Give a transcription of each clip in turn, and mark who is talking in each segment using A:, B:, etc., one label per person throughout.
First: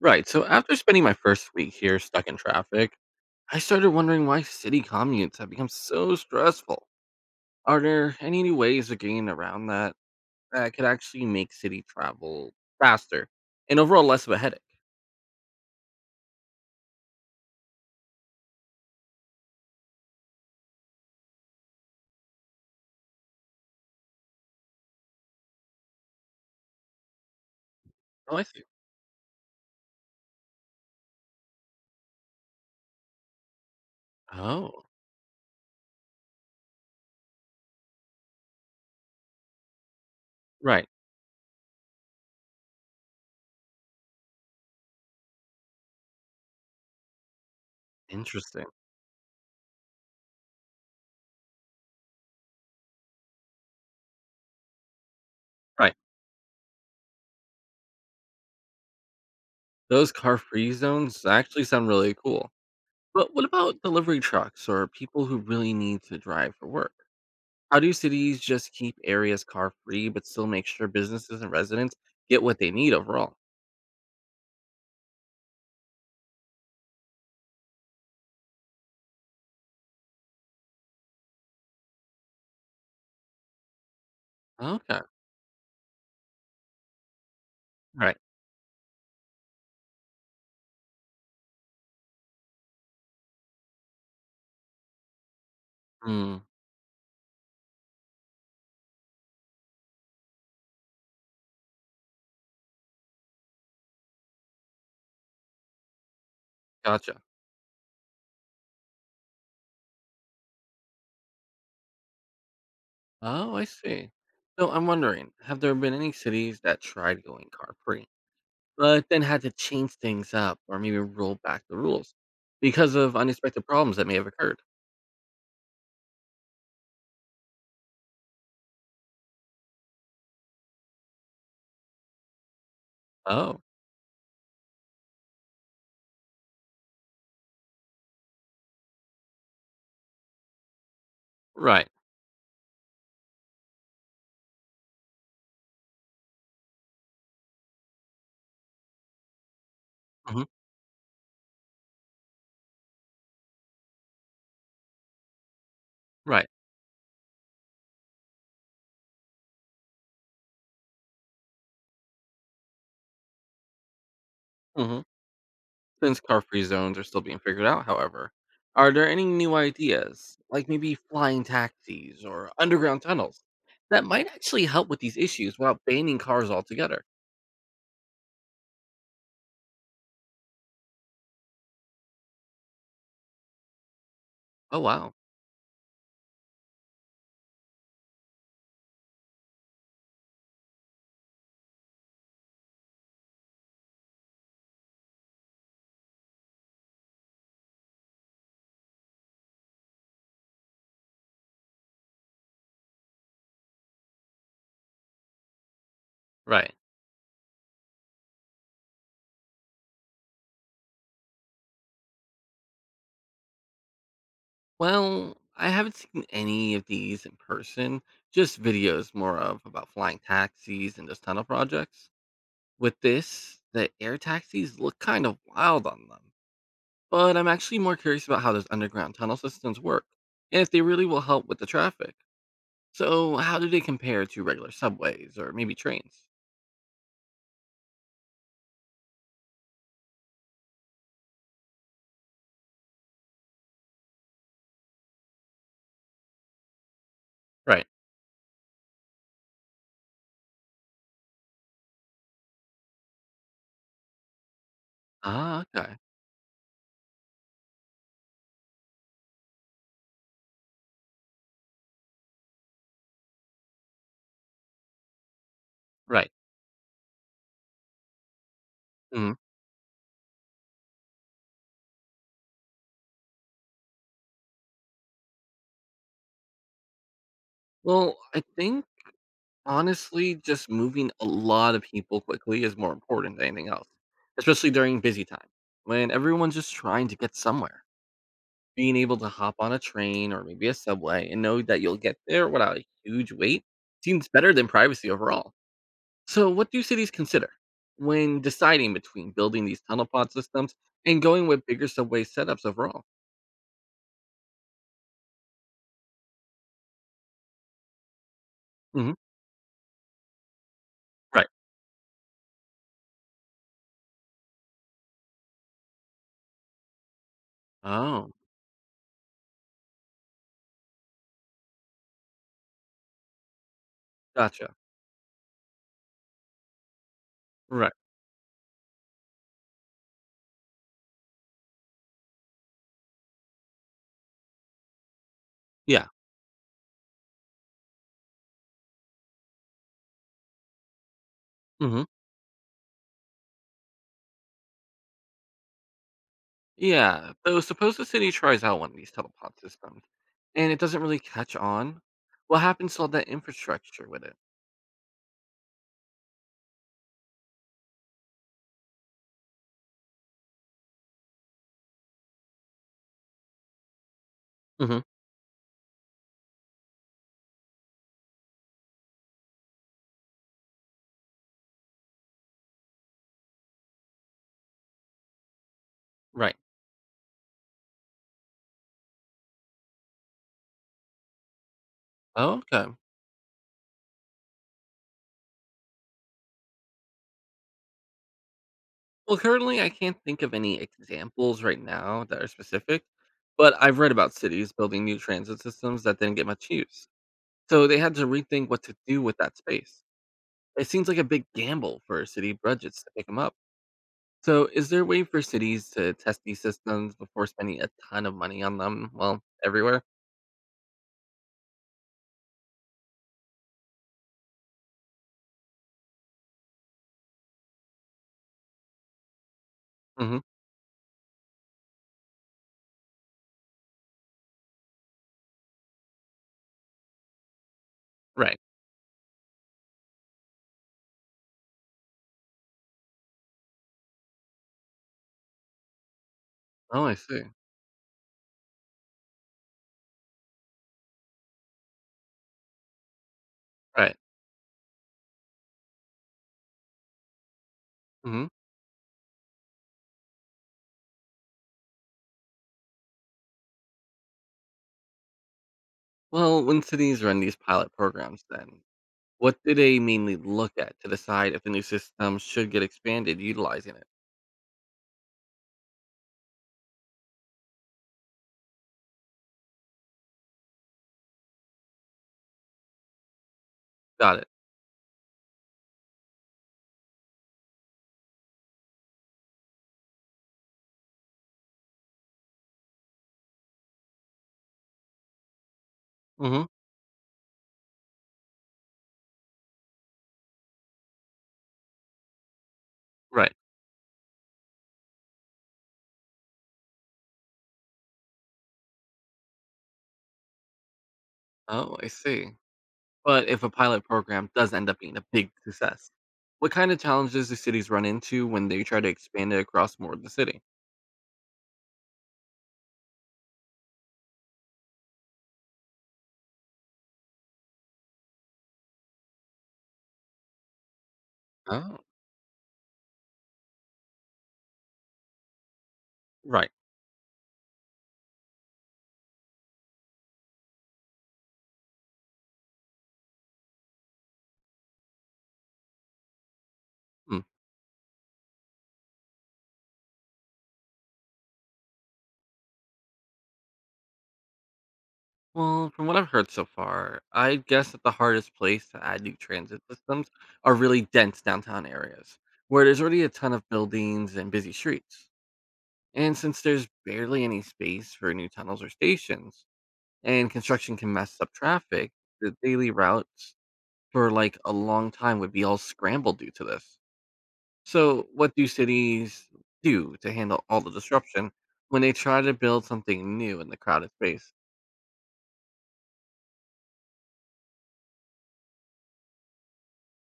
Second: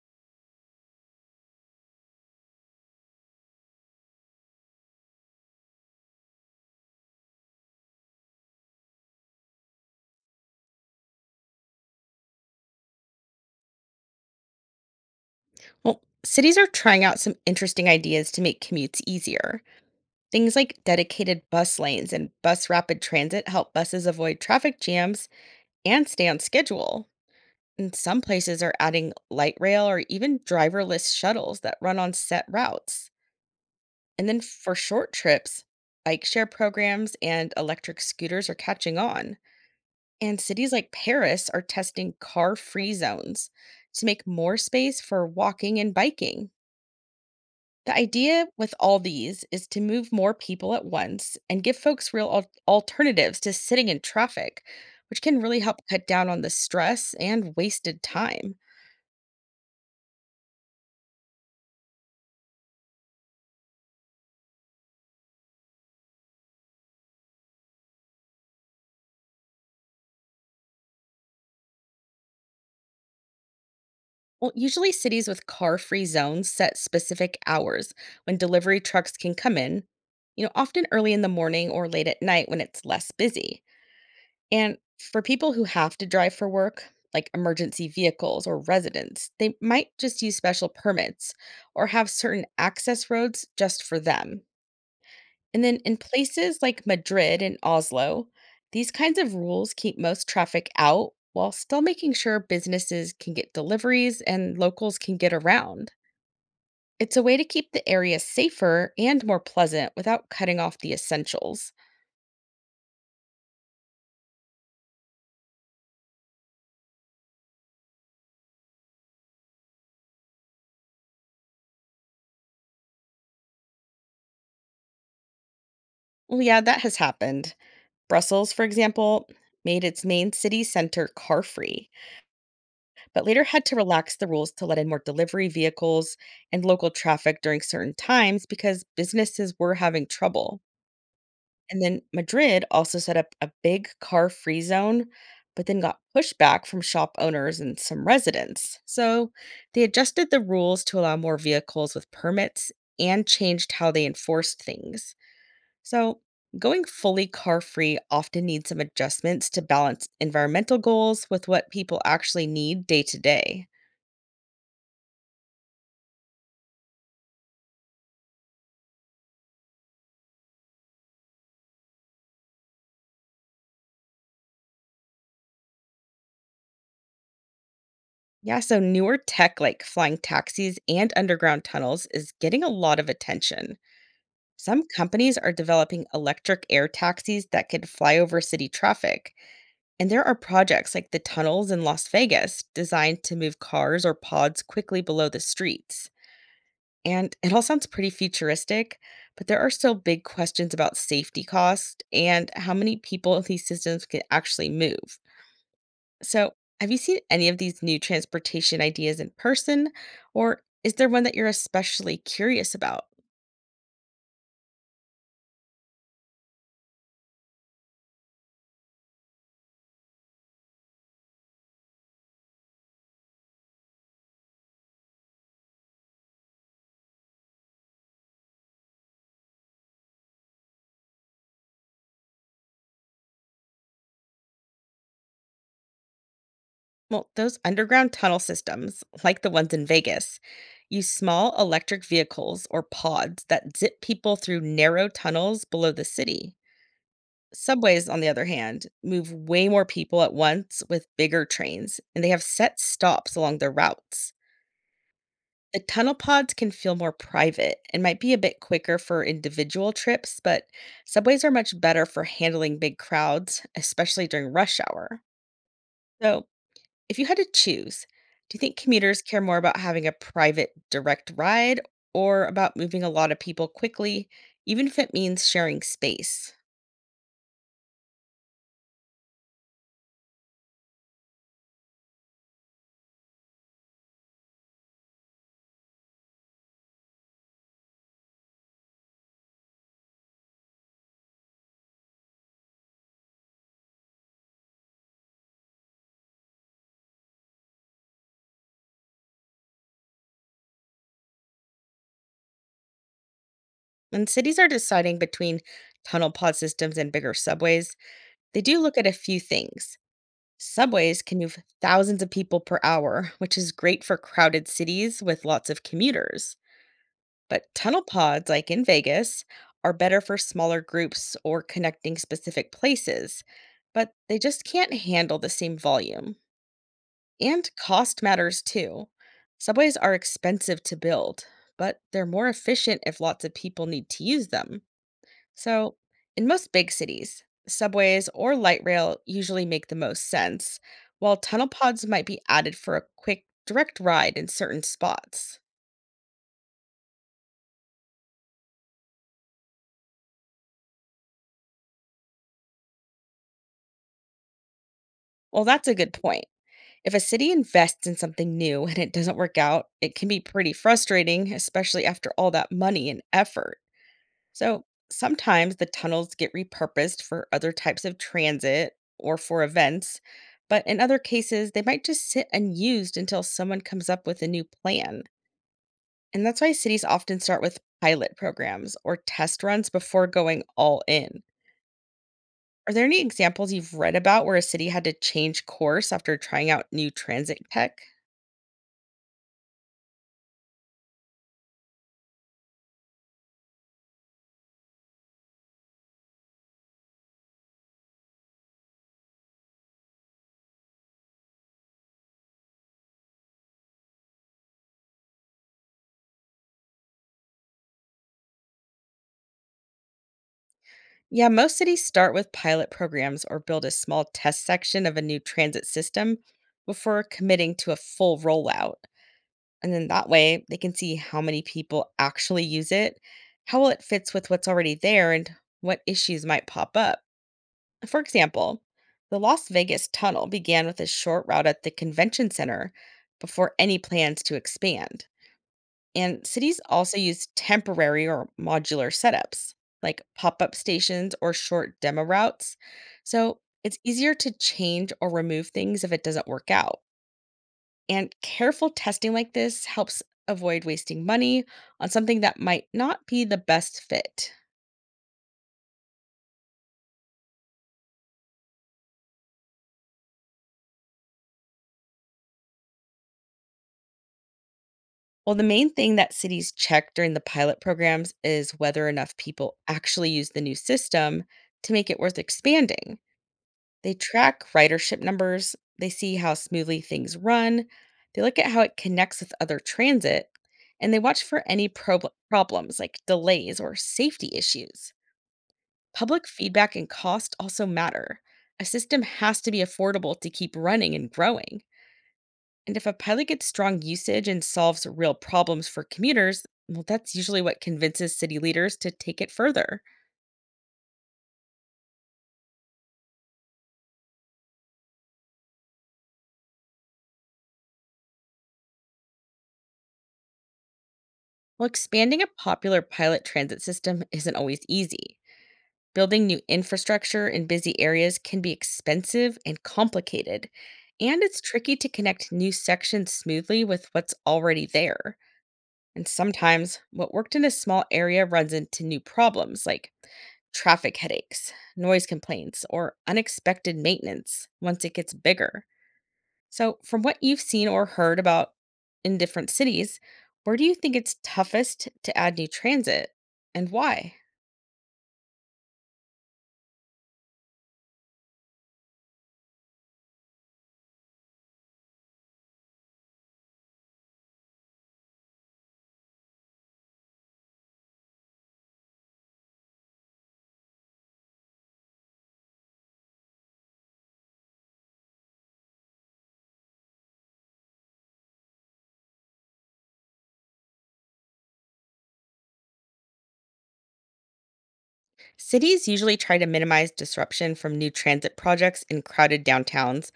A: Right. So after spending my first week here stuck in traffic, I started wondering why city commutes have become so stressful. Are there any new ways of getting around that could actually make city travel faster and overall less of a headache?
B: Well, cities are trying out some interesting ideas to make commutes easier. Things like dedicated bus lanes and bus rapid transit help buses avoid traffic jams and stay on schedule. And some
A: Oh, I
B: places
A: see.
B: are adding light rail or even driverless shuttles that run on set routes. And then for
A: Oh,
B: short trips, bike share programs and electric scooters are catching on. And cities
A: right.
B: like Paris are testing car free zones to make more space for walking and biking. The idea
A: Interesting.
B: with all these is to move more people at once and give folks real alternatives to sitting in traffic, which can really help
A: Right.
B: cut down on the stress and wasted time.
A: Those car free zones actually sound really cool. But what about delivery trucks or people who really need to drive for work? How do cities just keep areas car free but still make sure businesses and residents get what they need overall?
B: Well, usually cities with car-free zones set specific hours when delivery trucks can come in, often early in the morning or late at night when it's less busy. And
A: Okay. All
B: for people who have to drive for work, like emergency
A: right.
B: vehicles or residents, they might just use special permits or have certain access roads just for them. And then in
A: Mm,
B: places like Madrid and Oslo, these kinds of rules keep most traffic out while still making sure businesses can get deliveries and locals can get around. It's
A: gotcha.
B: a way to keep the area safer and more pleasant without cutting off the essentials.
A: Oh, I see. So I'm wondering, have there been any cities that tried going car free, but then had to change things up or maybe roll back the rules because of unexpected problems that may have occurred?
B: Well, yeah, that has happened. Brussels, for example, made its main city center car free, but later
A: Oh,
B: had to relax the rules to let in more delivery vehicles and local traffic during certain times because businesses were having trouble. And
A: right.
B: then Madrid also set up a big car free zone, but then got pushback from shop owners and some residents. So they adjusted the
A: Hmm.
B: rules to allow more vehicles with permits and changed how they enforced things. So,
A: Right.
B: going fully car free often needs some adjustments to balance environmental goals with what people actually need day to day.
A: Hmm. Since car free zones are still being figured out, however, are there any new ideas, like maybe flying taxis or underground tunnels, that might actually help with these issues without banning cars altogether?
B: Yeah, so newer tech like flying taxis and underground tunnels is getting a lot of attention.
A: Oh,
B: Some
A: wow.
B: companies are developing electric air taxis that could fly over city traffic. And there are projects like the tunnels in Las Vegas designed to move cars or pods quickly below the streets. And it all sounds pretty futuristic, but there are still big questions about safety costs and how many people these systems can actually move. So,
A: Right.
B: have you seen any of these new transportation ideas in person, or is there one that you're especially curious about?
A: Well, I haven't seen any of these in person, just videos more of about flying taxis and those tunnel projects. With this, the air taxis look kind of wild on them, but I'm actually more curious about how those underground tunnel systems work and if they really will help with the traffic. So, how do they compare to regular subways or maybe trains?
B: Well, those underground tunnel systems, like the ones in Vegas, use small electric vehicles or pods that zip people through narrow tunnels below the city.
A: Right.
B: Subways, on the other hand, move way more people at once with bigger trains, and they have set stops along their routes.
A: Ah,
B: The
A: okay.
B: tunnel pods can feel more private and might be a bit quicker for individual trips, but subways are much better for handling big crowds, especially during rush hour.
A: Right.
B: So, if you had to choose, do you think commuters
A: Mm.
B: care more about having a private, direct ride or about moving a lot of people quickly, even if it means sharing space?
A: Well, I think honestly, just moving a lot of people quickly is more important than anything else, especially during busy time when everyone's just trying to get somewhere. Being able to hop on a train or maybe a subway and know that you'll get there without a huge wait seems better than privacy overall. So, what do cities consider when deciding between building these tunnel pod systems and going with bigger subway setups overall?
B: When cities are deciding between tunnel pod systems and bigger subways, they do look at a
A: Hmm.
B: few things. Subways can
A: Right.
B: move thousands of people per hour, which is great for crowded cities with lots of commuters. But tunnel
A: Oh,
B: pods, like in Vegas, are better for smaller groups or connecting specific places, but they just
A: gotcha.
B: can't handle the same volume. And
A: Right.
B: cost matters too. Subways are expensive to build, but they're more efficient if lots of people need to use them. So,
A: Yeah.
B: in most big cities, subways or light rail usually make the most sense, while tunnel
A: Hmm.
B: pods might be added for a quick, direct ride in certain spots.
A: Yeah. So suppose the city tries out one of these telepod systems and it doesn't really catch on. What happens to all that infrastructure with it?
B: Well, that's a good point. If a city invests in something new and it doesn't work out, it can be pretty frustrating, especially after all that money and effort. So,
A: Hmm.
B: sometimes the tunnels get repurposed for other types of transit or for events, but in other cases, they might just sit unused until someone comes up with a new plan. And
A: Right.
B: that's why cities often start with pilot programs or test runs before going all in.
A: Oh, okay.
B: Are there any examples you've read about where a city had to change course after trying out new transit tech?
A: Well, currently I can't think of any examples right now that are specific, but I've read about cities building new transit systems that didn't get much use. So they had to rethink what to do with that space. It seems like a big gamble for city budgets to pick them up. So is there a way for cities to test these systems before spending a ton of money on them, well, everywhere?
B: Yeah, most cities start with pilot programs or build a small test section of a new transit system before committing to a full rollout. And then that way, they can see how many people actually use it, how well it fits with what's already there, and what issues might pop up. For
A: Right.
B: example, the Las Vegas tunnel began with a short route at the convention center before any plans to expand. And cities
A: Oh, I
B: also
A: see.
B: use temporary or modular setups, like pop up stations or short demo routes. So it's
A: Right.
B: easier to change or remove things if it doesn't work out. And
A: Mhm.
B: careful testing like this helps avoid wasting money on something that might not be the best fit.
A: Well, when cities run these pilot programs then, what do they mainly look at to decide if a new system should get expanded utilizing it?
B: Well, the main thing that cities check during the pilot programs is whether enough people actually use the new system to make it worth expanding. They
A: Got it.
B: track ridership numbers, they see how smoothly things run, they look at how it connects with other transit, and they watch for any problems like delays or safety issues. Public
A: Hmm.
B: feedback and cost also matter. A system has to be affordable to keep running and growing. And if a pilot
A: Right.
B: gets strong usage and solves real problems for commuters, well, that's usually what convinces city leaders to take it further.
A: Oh, I see. But if a pilot program does end up being a big success, what kind of challenges do cities run into when they try to expand it across more of the city?
B: Well, expanding a popular pilot transit system isn't always easy. Building new infrastructure in busy areas can be expensive and complicated, and it's tricky
A: Oh,
B: to connect new sections smoothly with what's already there. And
A: right.
B: sometimes what worked in a small area runs into new problems like traffic headaches, noise complaints, or unexpected maintenance once it gets bigger. So, from what
A: Mm.
B: you've seen or heard about in different cities, where do you think it's toughest to add new transit and why?
A: Well, from what I've heard so far, I guess that the hardest place to add new transit systems are really dense downtown areas where there's already a ton of buildings and busy streets. And since there's barely any space for new tunnels or stations, and construction can mess up traffic, the daily routes for like a long time would be all scrambled due to this. So, what do cities do to handle all the disruption when they try to build something new in the crowded space?
B: Cities usually try to minimize disruption from new transit projects in crowded downtowns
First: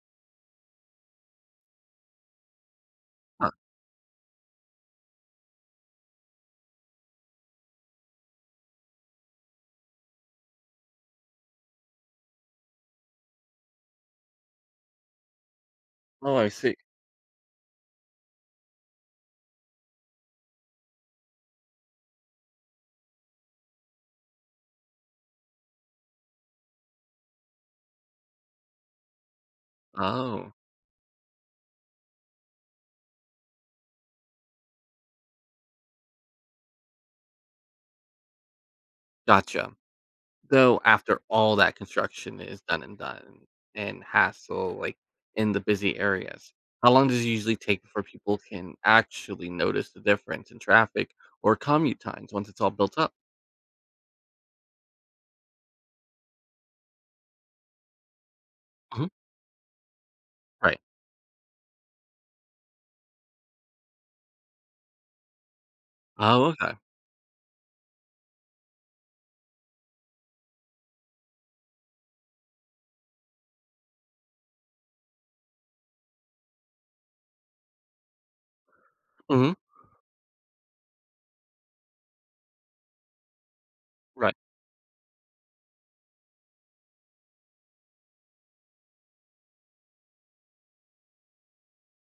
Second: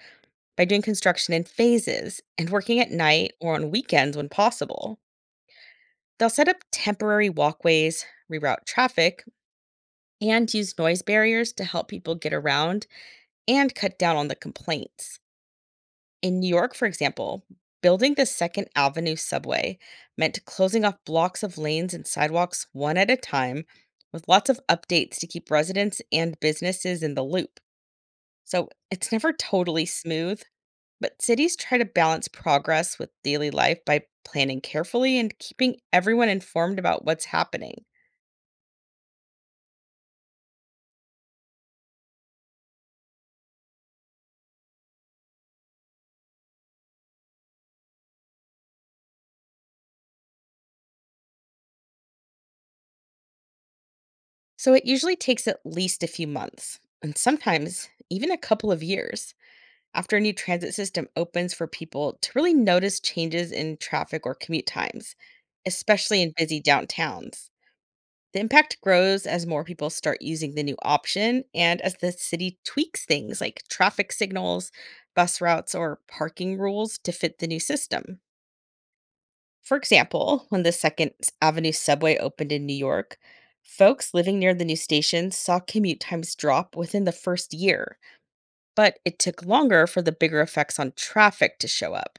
B: by doing construction in phases and working at night
A: Huh.
B: or on weekends when possible. They'll set up temporary walkways, reroute traffic, and use noise barriers to help people get around and cut down on the complaints.
A: Oh,
B: In New
A: I
B: York,
A: see.
B: for example, building the Second Avenue subway meant closing off blocks of lanes and sidewalks one at a time, with lots of updates to keep residents and businesses in the loop. So it's never totally smooth,
A: Oh.
B: but cities try to balance progress with daily life by planning carefully and keeping everyone informed about what's happening.
A: Gotcha. Though after all that construction is done and hassle, like, in the busy areas, how long does it usually take before people can actually notice the difference in traffic or commute times once it's all built up?
B: So it usually takes at least a few months, and sometimes even a couple of
A: Mhm.
B: years, after a new transit
A: Right.
B: system opens for people to really notice changes in traffic or commute times, especially in
A: Oh,
B: busy
A: okay.
B: downtowns. The impact grows as more people start using the new option and as the city tweaks things like traffic signals, bus routes, or parking rules to fit the new system.
A: Mhm.
B: For example, when the Second Avenue subway opened in New York, folks
A: Right.
B: living near the new station saw commute times drop within the first year, but it took longer for the bigger effects on traffic to show up.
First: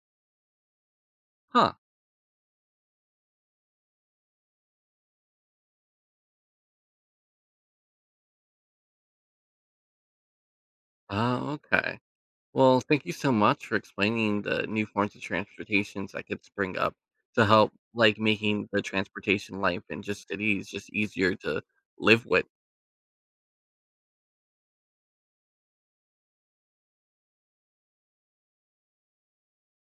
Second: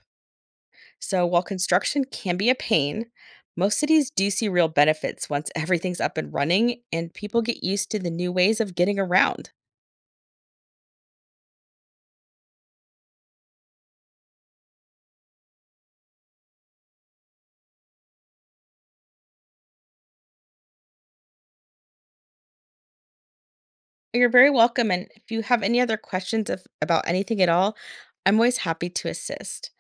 B: So while
A: Huh.
B: construction can be a pain, most cities do see real benefits once everything's up and running and people get used to the new ways of getting around.
A: Oh, okay. Well, thank you so much for explaining the new forms of transportations that could spring up to help, like, making the transportation life in just cities just easier to live with.
B: You're very welcome. And if you have any other questions of, about anything at all, I'm always happy to assist.